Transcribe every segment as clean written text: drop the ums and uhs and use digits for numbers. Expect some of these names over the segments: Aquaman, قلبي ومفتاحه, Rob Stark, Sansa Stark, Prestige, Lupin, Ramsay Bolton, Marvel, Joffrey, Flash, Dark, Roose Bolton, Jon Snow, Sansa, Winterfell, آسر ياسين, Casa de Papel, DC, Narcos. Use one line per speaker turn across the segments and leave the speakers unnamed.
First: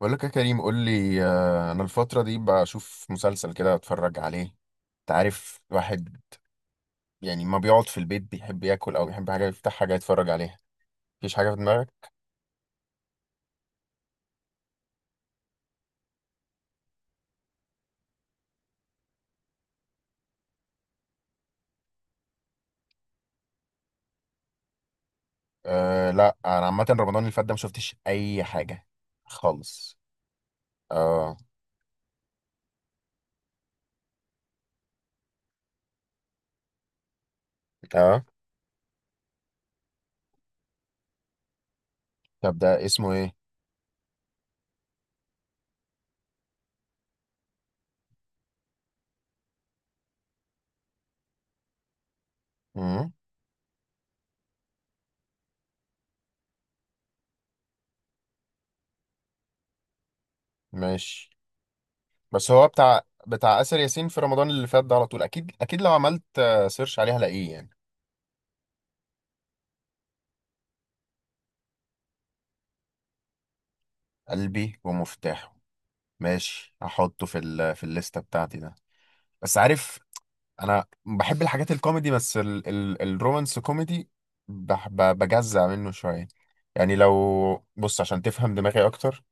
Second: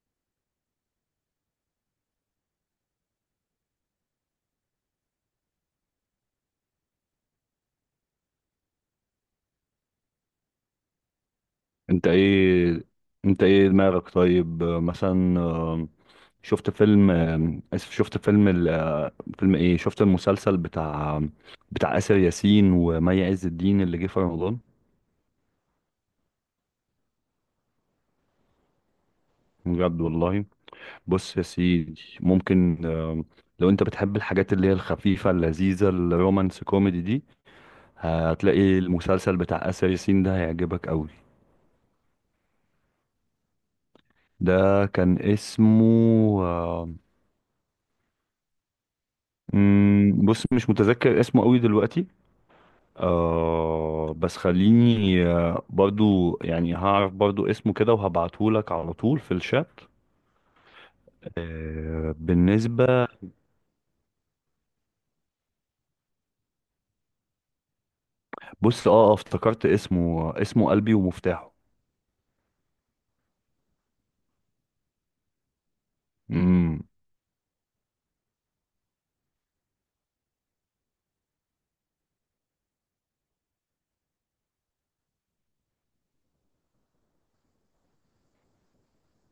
بقول لك يا كريم، قول لي. انا الفتره دي بشوف مسلسل كده، اتفرج عليه. انت عارف الواحد يعني ما بيقعد في البيت، بيحب ياكل او بيحب حاجه، يفتح حاجه يتفرج عليها. مفيش حاجه في
انت
دماغك؟
ايه انت ايه دماغك؟ طيب، مثلا، شفت فيلم ال... آه، فيلم ايه شفت المسلسل بتاع آسر ياسين ومي عز الدين اللي جه في رمضان.
أه لا، انا عامه رمضان اللي فات ده ما شفتش اي حاجه خالص.
بجد والله.
اه.
بص يا سيدي، ممكن لو انت بتحب الحاجات اللي هي الخفيفة اللذيذة الرومانس كوميدي دي،
اه.
هتلاقي المسلسل بتاع آسر ياسين ده هيعجبك قوي.
طب ده اسمه ايه؟
ده كان اسمه آه، بص، مش متذكر اسمه قوي دلوقتي.
امم
بس خليني برضو يعني هعرف برضو اسمه كده وهبعتهولك على طول في الشات.
ماشي. بس هو بتاع
بالنسبة،
بتاع آسر ياسين في رمضان اللي فات ده، على طول اكيد اكيد لو عملت سيرش عليه هلاقيه يعني.
بص افتكرت اسمه، اسمه قلبي ومفتاحه.
قلبي ومفتاحه، ماشي،
امم.
هحطه في الليسته بتاعتي ده. بس عارف، انا بحب الحاجات الكوميدي، بس ال ال الرومانس كوميدي بجزع منه شوية. يعني لو بص عشان تفهم دماغي اكتر.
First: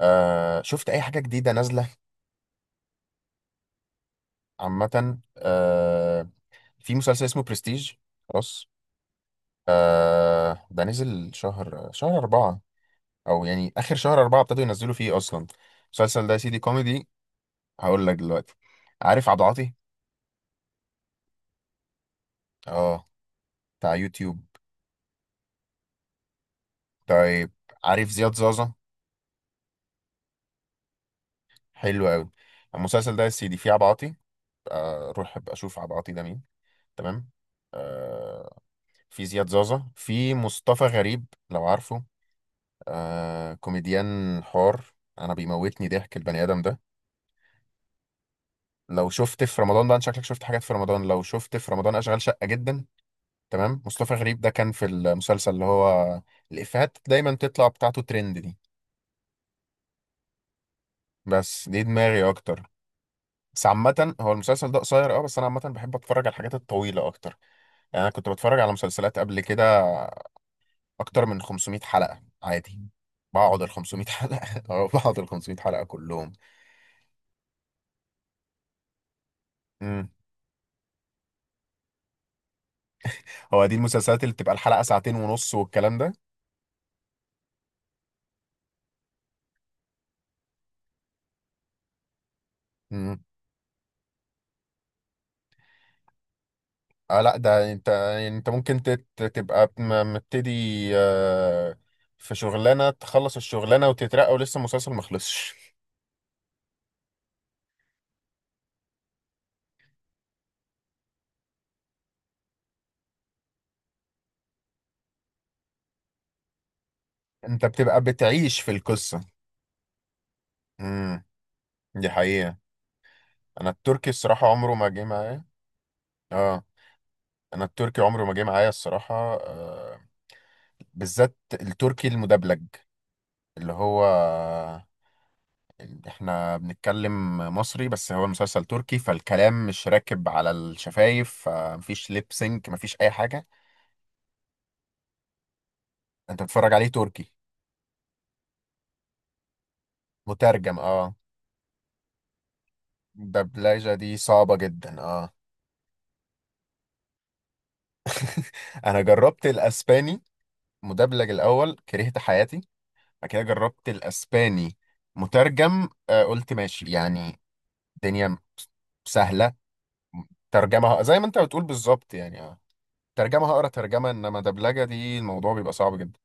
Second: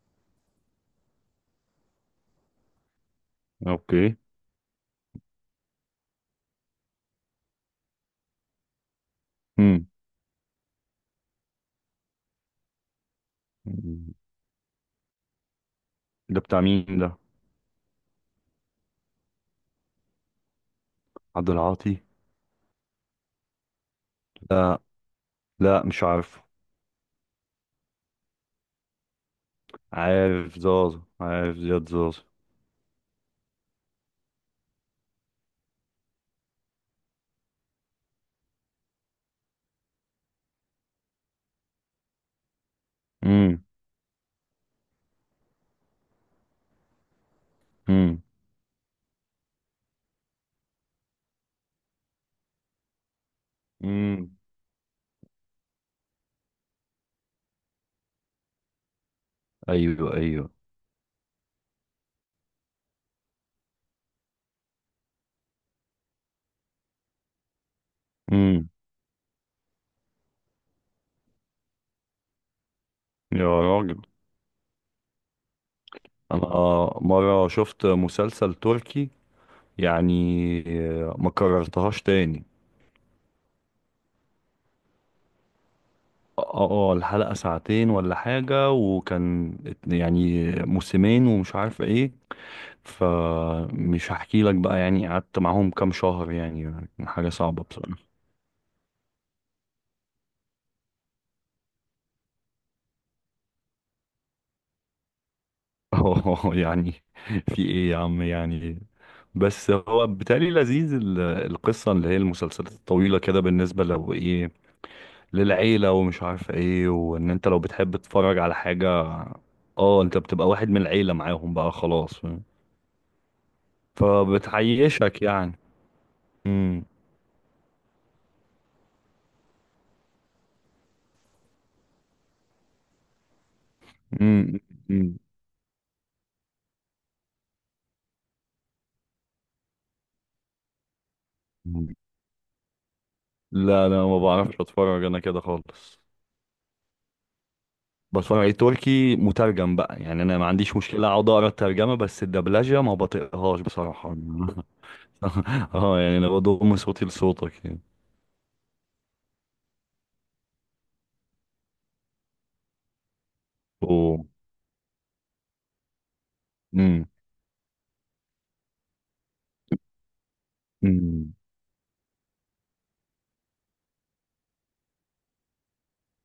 شفت اي حاجة جديدة نازلة؟
اوكي.
عامة، في مسلسل اسمه برستيج. خلاص.
امم.
ده نزل شهر أربعة، أو يعني آخر شهر أربعة ابتدوا ينزلوا فيه أصلا. المسلسل ده يا
ده
سيدي
بتاع مين
كوميدي.
ده؟
هقول لك دلوقتي. عارف عبد العاطي؟
عبد العاطي؟
اه، بتاع يوتيوب.
لا، لا مش عارف.
طيب، عارف زياد زازا؟
عارف زازا عارف زياد
حلو
زازا.
قوي. المسلسل ده يا سيدي فيه عبعاطي. اروح ابقى اشوف عبعاطي ده مين. تمام. آه، في زياد زازا، في مصطفى غريب لو عارفه،
امم.
كوميديان حار. انا بيموتني ضحك البني ادم ده.
امم.
لو شفت في رمضان ده، أنت شكلك شفت حاجات في رمضان، لو شفت في رمضان اشغال شقة جدا. تمام. مصطفى
امم.
غريب ده كان في المسلسل اللي هو الافيهات دايما تطلع بتاعته ترند دي.
ايوه ايوه.
بس دي دماغي اكتر. بس عامة، هو المسلسل ده قصير، اه، بس انا عامة بحب اتفرج على الحاجات الطويلة اكتر. يعني انا كنت بتفرج
امم.
على مسلسلات قبل كده اكتر من 500 حلقة عادي.
يا
بقعد ال
راجل،
500 حلقة أو بقعد ال 500 حلقة كلهم.
انا مرة شفت مسلسل تركي،
امم.
يعني ما كررتهاش تاني.
هو دي المسلسلات اللي بتبقى الحلقة ساعتين ونص والكلام ده.
اه اه، الحلقة ساعتين ولا حاجة، وكان يعني موسمين ومش عارف ايه،
امم.
فمش هحكي لك بقى، يعني قعدت معاهم كام شهر، يعني
اه
حاجة
لا،
صعبة
ده انت،
بصراحة.
انت ممكن تبقى مبتدي. آه، في شغلانة تخلص الشغلانة وتترقى ولسه المسلسل مخلصش.
اه يعني، في ايه يا عم يعني؟ بس هو بالتالي لذيذ القصة اللي هي المسلسلات الطويلة كده، بالنسبة لو ايه للعيلة ومش عارف ايه، وان انت لو
انت
بتحب
بتبقى
تتفرج على
بتعيش في
حاجة.
القصة.
اه، انت بتبقى واحد من العيلة
امم.
معاهم بقى
دي
خلاص، فاهم؟
حقيقة. انا التركي الصراحة عمره ما جه
فبتعيشك
معايا.
يعني.
اه،
امم.
انا التركي عمره ما جه معايا الصراحة. بالذات التركي المدبلج، اللي هو
امم. أمم.
احنا بنتكلم مصري بس هو المسلسل تركي، فالكلام مش راكب على الشفايف، فمفيش ليب سينك، مفيش اي حاجة.
لا لا، ما بعرفش اتفرج انا كده خالص.
انت بتتفرج عليه تركي
بتفرج على تركي مترجم بقى، يعني انا ما عنديش
مترجم؟
مشكلة
اه.
اقعد اقرا الترجمة، بس الدبلجة ما بطيقهاش
الدبلجة
بصراحة.
دي صعبة جدا، اه.
اه يعني انا بضم صوتي لصوتك يعني.
انا جربت الاسباني مدبلج الاول، كرهت حياتي. بعد كده جربت
اوه.
الاسباني مترجم، قلت ماشي
امم.
يعني، الدنيا سهلة. ترجمة زي ما
أمم.
انت بتقول بالظبط يعني، اه. ترجمة هقرا ترجمة، انما دبلجة دي الموضوع بيبقى صعب جدا.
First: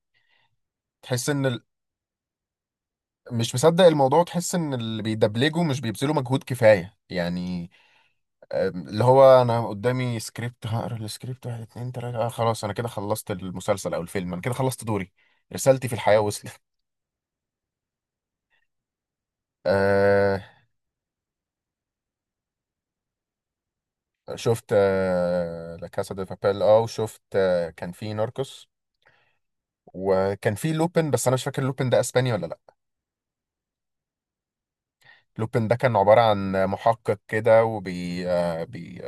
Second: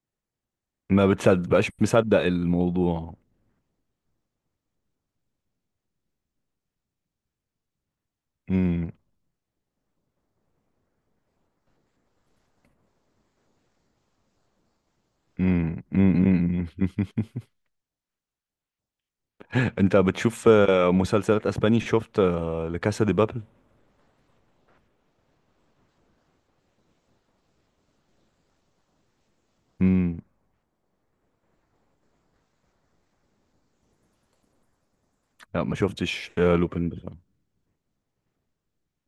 ما
تحس ان
بتصدق بقاش مصدق الموضوع.
مش مصدق الموضوع، تحس ان اللي بيدبلجوا مش بيبذلوا مجهود كفاية يعني.
امم.
اللي هو انا قدامي سكريبت، هقرا السكريبت واحد اتنين تلاتة، خلاص انا كده خلصت المسلسل او الفيلم، انا كده خلصت دوري.
مم،
رسالتي في
مم،
الحياة وصلت.
مم، مم. انت
آه
بتشوف مسلسلات اسباني؟ شفت لكاسا دي بابل؟
شفت لا كاسا دي بابيل، اه، وشفت كان في ناركوس،
مم.
وكان في لوبن، بس انا مش فاكر لوبن ده اسباني ولا لا.
لا
لوبن
ما
ده كان عبارة
شفتش
عن
لوبين بصراحه.
محقق كده، وبي آه، بي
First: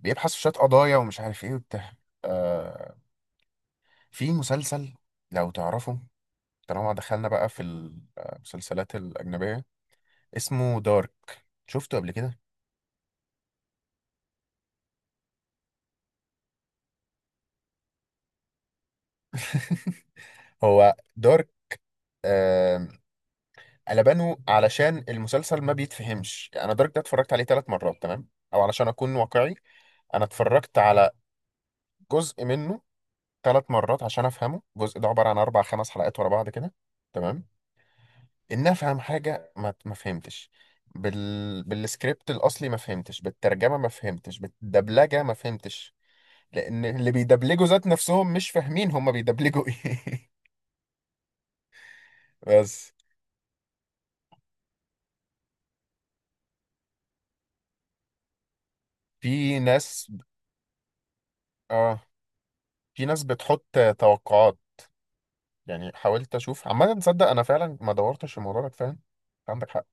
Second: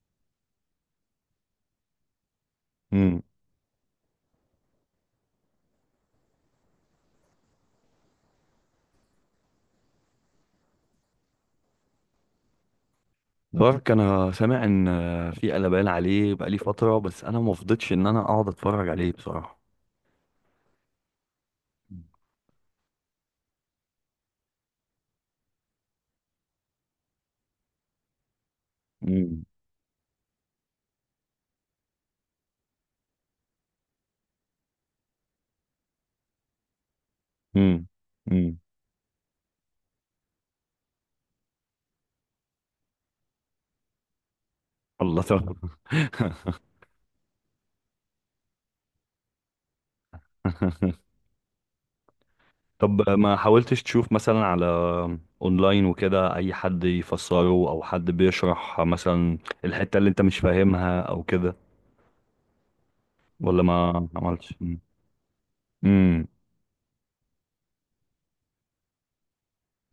بيبحث في شوية قضايا ومش عارف ايه وبتاع. آه
مم.
في مسلسل، لو تعرفه، طالما دخلنا بقى في المسلسلات الأجنبية، اسمه دارك، شفته قبل كده؟
دارك، انا سامع ان في قلبان عليه بقالي فتره، بس انا ما فضيتش ان انا اقعد اتفرج عليه بصراحه.
هو دارك. آه قلبانه علشان المسلسل ما بيتفهمش. أنا دارك ده اتفرجت عليه ثلاث مرات، تمام، أو علشان أكون
مم.
واقعي، أنا اتفرجت على جزء منه ثلاث مرات عشان أفهمه. الجزء ده عبارة عن أربع خمس حلقات ورا بعض كده، تمام،
مم. مم.
ان افهم حاجه ما فهمتش. بالسكريبت الاصلي ما فهمتش، بالترجمه ما فهمتش،
الله،
بالدبلجه ما
طب.
فهمتش، لان اللي بيدبلجوا ذات نفسهم مش فاهمين هما بيدبلجوا ايه. بس،
طب ما حاولتش تشوف مثلا على اونلاين وكده، اي حد يفسره او حد بيشرح مثلا
في
الحته اللي
ناس،
انت مش فاهمها او كده؟
اه، في ناس
ولا
بتحط
ما عملتش؟
توقعات. يعني
امم.
حاولت اشوف، عامه تصدق انا فعلا ما دورتش في الموضوع ده كفايه. أنت عندك حق، كان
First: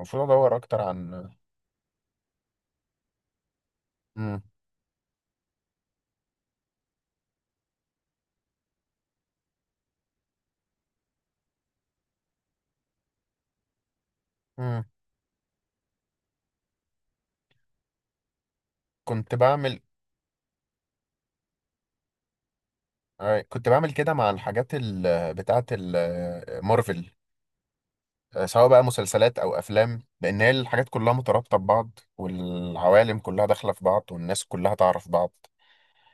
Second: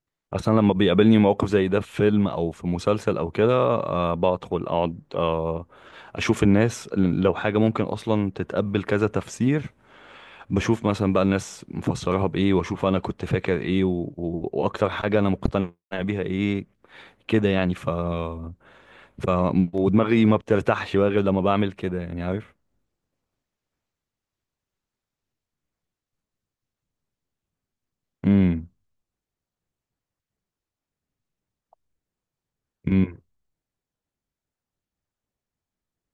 المفروض
اصلا
ادور
لما
اكتر
بيقابلني
عن.
موقف زي ده في فيلم او في مسلسل او كده،
مم.
بدخل اقعد اشوف الناس لو حاجه ممكن اصلا تتقبل كذا تفسير. بشوف مثلا بقى الناس مفسراها بايه، واشوف انا كنت فاكر ايه،
مم.
واكتر حاجه انا مقتنع بيها ايه، كده يعني. ف ف
كنت بعمل
ودماغي ما بترتاحش بقى غير لما بعمل كده، يعني عارف.
كنت بعمل كده مع الحاجات بتاعه مارفل، سواء
امم.
بقى مسلسلات او افلام، لان هي الحاجات كلها مترابطه ببعض، والعوالم
امم.
كلها داخله في بعض، والناس كلها تعرف بعض.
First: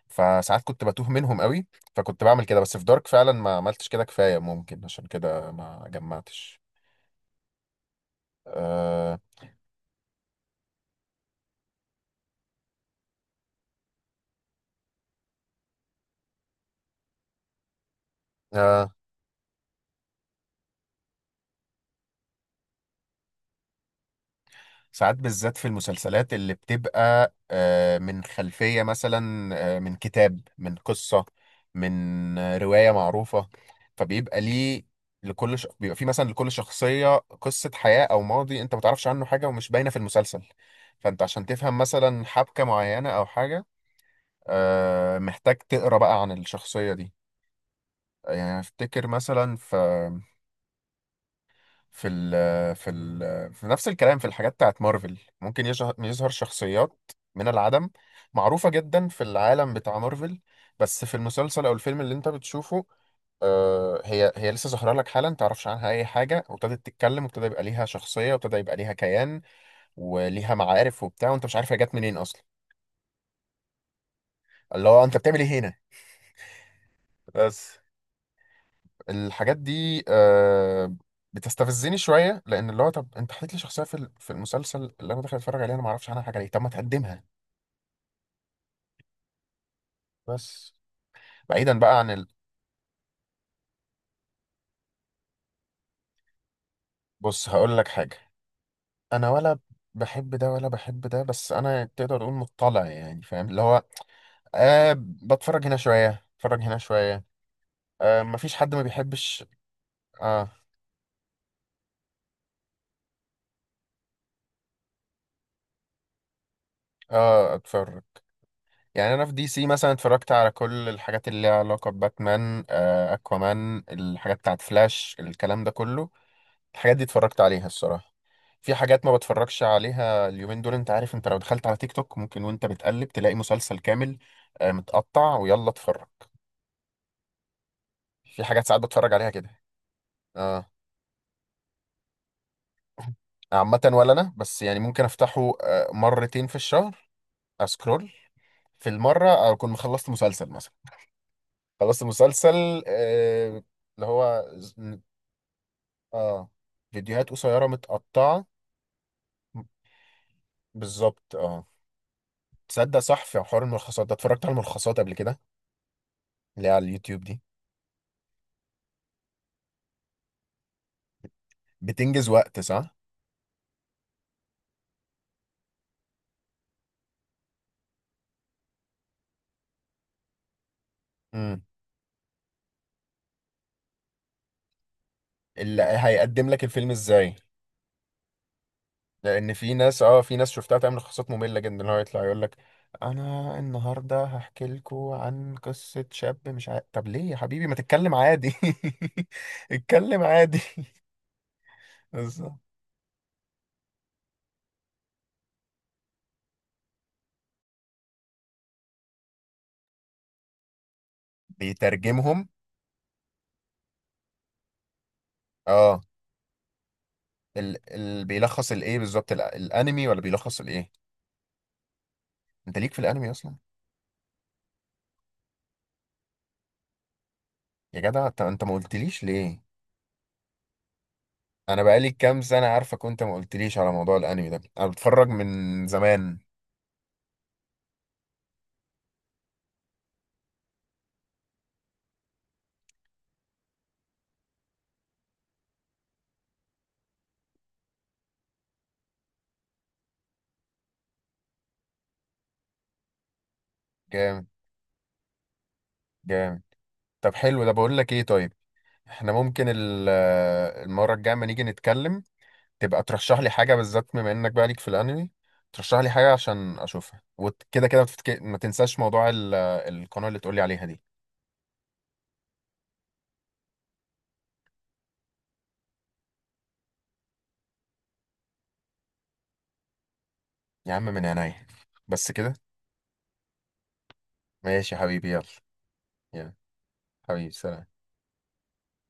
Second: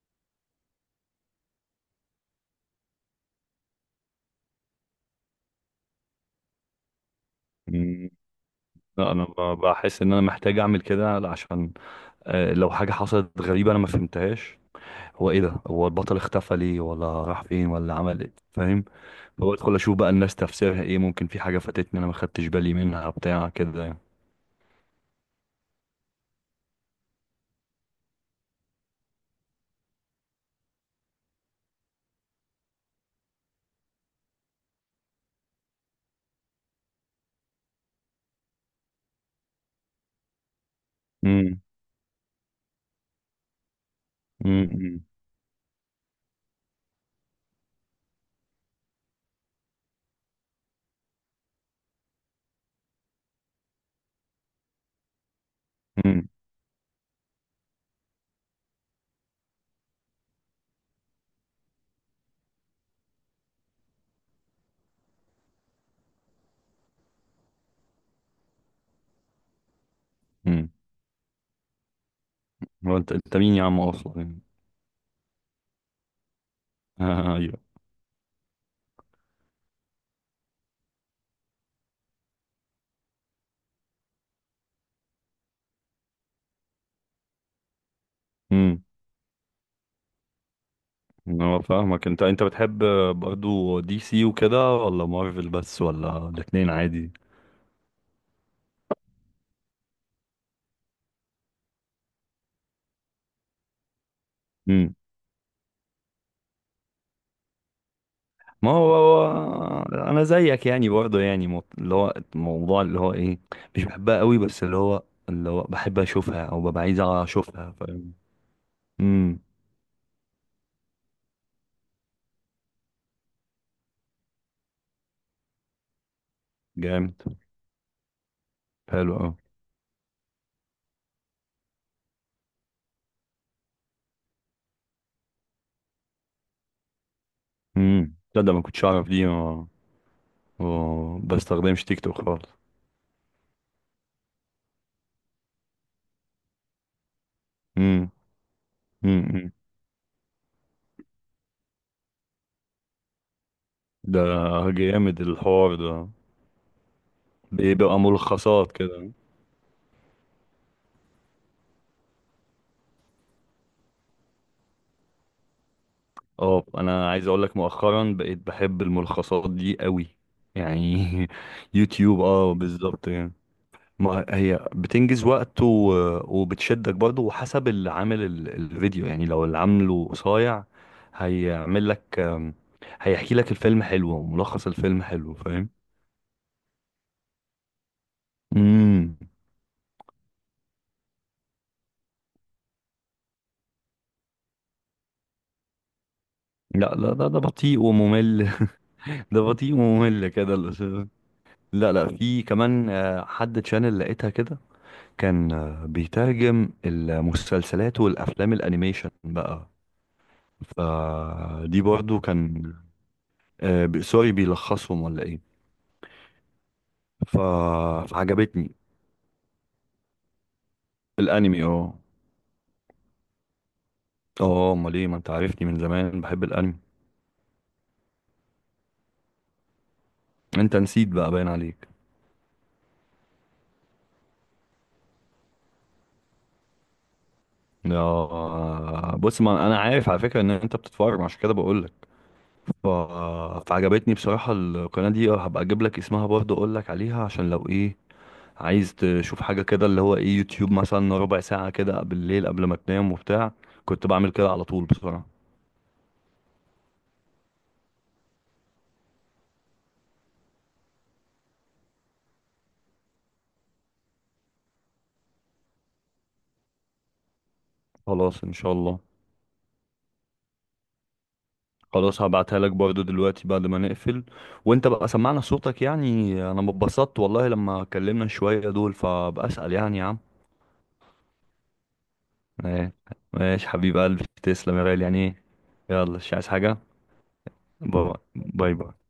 فساعات كنت بتوه منهم قوي، فكنت بعمل كده، بس في دارك فعلا ما عملتش كده كفايه، ممكن عشان كده ما جمعتش.
أمم. لا،
أه.
انا بحس ان انا محتاج اعمل كده، عشان لو حاجة حصلت غريبة أنا ما فهمتهاش، هو إيه ده، هو البطل اختفى ليه ولا راح فين ولا عمل إيه، فاهم؟
أه.
فبدخل أشوف بقى الناس تفسيرها إيه، ممكن في حاجة فاتتني أنا ما خدتش بالي منها بتاع كده يعني.
ساعات بالذات في المسلسلات اللي بتبقى من خلفية، مثلا من كتاب، من قصة، من رواية معروفة، فبيبقى ليه، بيبقى في مثلا لكل شخصية قصة حياة أو ماضي أنت ما تعرفش عنه حاجة، ومش باينة في المسلسل. فأنت عشان
امم.
تفهم مثلا حبكة معينة أو حاجة،
امم.
محتاج تقرأ بقى عن الشخصية دي. يعني أفتكر مثلا في ال في ال في نفس الكلام، في الحاجات بتاعت مارفل ممكن
امم.
يظهر شخصيات من العدم، معروفة جدا في العالم بتاع مارفل، بس في المسلسل أو الفيلم اللي أنت بتشوفه، هي لسه ظاهرة لك حالا، متعرفش عنها أي حاجة، وابتدت تتكلم، وابتدى يبقى ليها شخصية، وابتدى يبقى ليها كيان، وليها
امم.
معارف وبتاع، وأنت مش عارف هي جت منين أصلا.
هو أنت مين يا عم أصلا يعني؟
اللي هو أنت بتعمل إيه هنا؟
أيوه.
بس الحاجات دي بتستفزني شويه، لان اللي هو، طب انت حكيت لي شخصيه في المسلسل اللي انا داخل اتفرج عليها، انا ما اعرفش عنها حاجه، ليه؟ طب ما تقدمها.
امم.
بس
هو
بعيدا بقى
فاهمك،
عن
أنت أنت بتحب برضو دي سي وكده، ولا مارفل بس، ولا الاتنين عادي؟
بص هقول لك حاجه. انا ولا بحب ده ولا بحب ده، بس انا تقدر تقول مطلع يعني، فاهم اللي هو، بتفرج هنا شويه، اتفرج هنا شويه. مفيش
ما
حد ما
هو هو،
بيحبش.
انا
اه.
زيك يعني برضه، يعني اللي هو الموضوع اللي هو ايه، مش بحبها قوي، بس اللي هو بحب اشوفها او ببقى عايز
اه.
اشوفها،
اتفرج.
فاهم.
يعني انا في
امم.
دي سي مثلا اتفرجت على كل الحاجات اللي ليها علاقه بباتمان، اكوامان، الحاجات بتاعت فلاش، الكلام ده كله، الحاجات دي
جامد.
اتفرجت عليها الصراحه. في حاجات
حلو
ما
قوي.
بتفرجش عليها. اليومين دول انت عارف، انت لو دخلت على تيك توك ممكن وانت بتقلب تلاقي مسلسل كامل، متقطع، ويلا اتفرج.
امم.
في
تصدق ما
حاجات ساعات
كنتش اعرف
بتفرج
دي.
عليها كده، اه.
ما بستخدمش تيك توك خالص.
عامه ولا انا، بس يعني ممكن افتحه مرتين في الشهر. اسكرول
امم.
في المره،
امم.
اكون مخلصت مسلسل مثلا، خلصت مسلسل، اللي
ده
هو،
جامد الحوار ده.
اه فيديوهات قصيرة
بيبقى
متقطعة.
ملخصات كده.
بالظبط، اه. تصدق صح، في حوار الملخصات ده، اتفرجت على الملخصات قبل كده،
اه،
اللي هي على
انا
اليوتيوب
عايز
دي.
اقول لك، مؤخرا بقيت بحب الملخصات دي قوي يعني. يوتيوب،
بتنجز
اه
وقت، صح.
بالظبط يعني. ما هي بتنجز وقت، وبتشدك برضه، وحسب اللي عامل الفيديو يعني. لو اللي عامله قصير،
امم.
هيعمل لك هيحكي لك الفيلم حلو وملخص الفيلم حلو، فاهم.
اللي هيقدم لك الفيلم ازاي،
امم.
لان في ناس، اه، في ناس شفتها تعمل لخصات مملة جدا، اللي هو يطلع يقول لك، انا النهارده هحكي لكم عن قصة شاب مش عارف.
لا
طب
لا، ده
ليه يا
ده
حبيبي؟ ما
بطيء
تتكلم
وممل.
عادي.
ده بطيء
اتكلم
وممل كده
عادي.
لا لا، في
بالظبط.
كمان حد تشانل لقيتها كده، كان بيترجم المسلسلات والافلام الانيميشن بقى، فدي برضو
بيترجمهم،
كان سوري بيلخصهم ولا ايه.
اه.
ف...
بيلخص
فعجبتني.
الايه بالظبط، الانمي، ولا بيلخص الايه؟
الانمي، اه.
انت ليك في الانمي اصلا؟
اه امال ايه، ما انت عارفني من زمان بحب الانمي.
يا جدع انت، ما قلتليش ليه؟
انت نسيت بقى، باين
انا
عليك.
بقالي كام سنه عارفك وانت ما قلتليش على موضوع الانمي ده، انا بتفرج من زمان.
اه بص، ما انا عارف على فكره ان انت بتتفرج عشان كده بقول لك. ف... فعجبتني بصراحه القناه دي، اه، هبقى اجيب لك اسمها برضه، اقول لك عليها عشان لو ايه عايز تشوف حاجه كده، اللي هو ايه، يوتيوب مثلا ربع ساعة كده بالليل قبل ما تنام وبتاع. كنت بعمل
جامد.
كده على طول بصراحه.
جامد. طب حلو. ده بقول لك ايه، طيب احنا ممكن المره الجايه لما نيجي نتكلم تبقى ترشح لي حاجه بالذات، بما انك بقى ليك في الانمي، ترشح لي حاجه عشان اشوفها. وكده كده
خلاص ان
ما
شاء
تنساش
الله.
موضوع القناه اللي تقولي عليها دي.
خلاص، هبعتها لك برضو دلوقتي بعد ما نقفل. وانت بقى سمعنا صوتك يعني، انا مبسطت والله لما اتكلمنا شوية دول، فبأسأل يعني يا عم.
يا عم من عينيا. بس كده.
ايه. ماشي حبيب قلبي، تسلم يا
ماشي يا
غالي يعني
حبيبي،
ايه.
يلا.
يلا، مش عايز
يلا
حاجة.
حبيبي، سلام.
باي باي باي.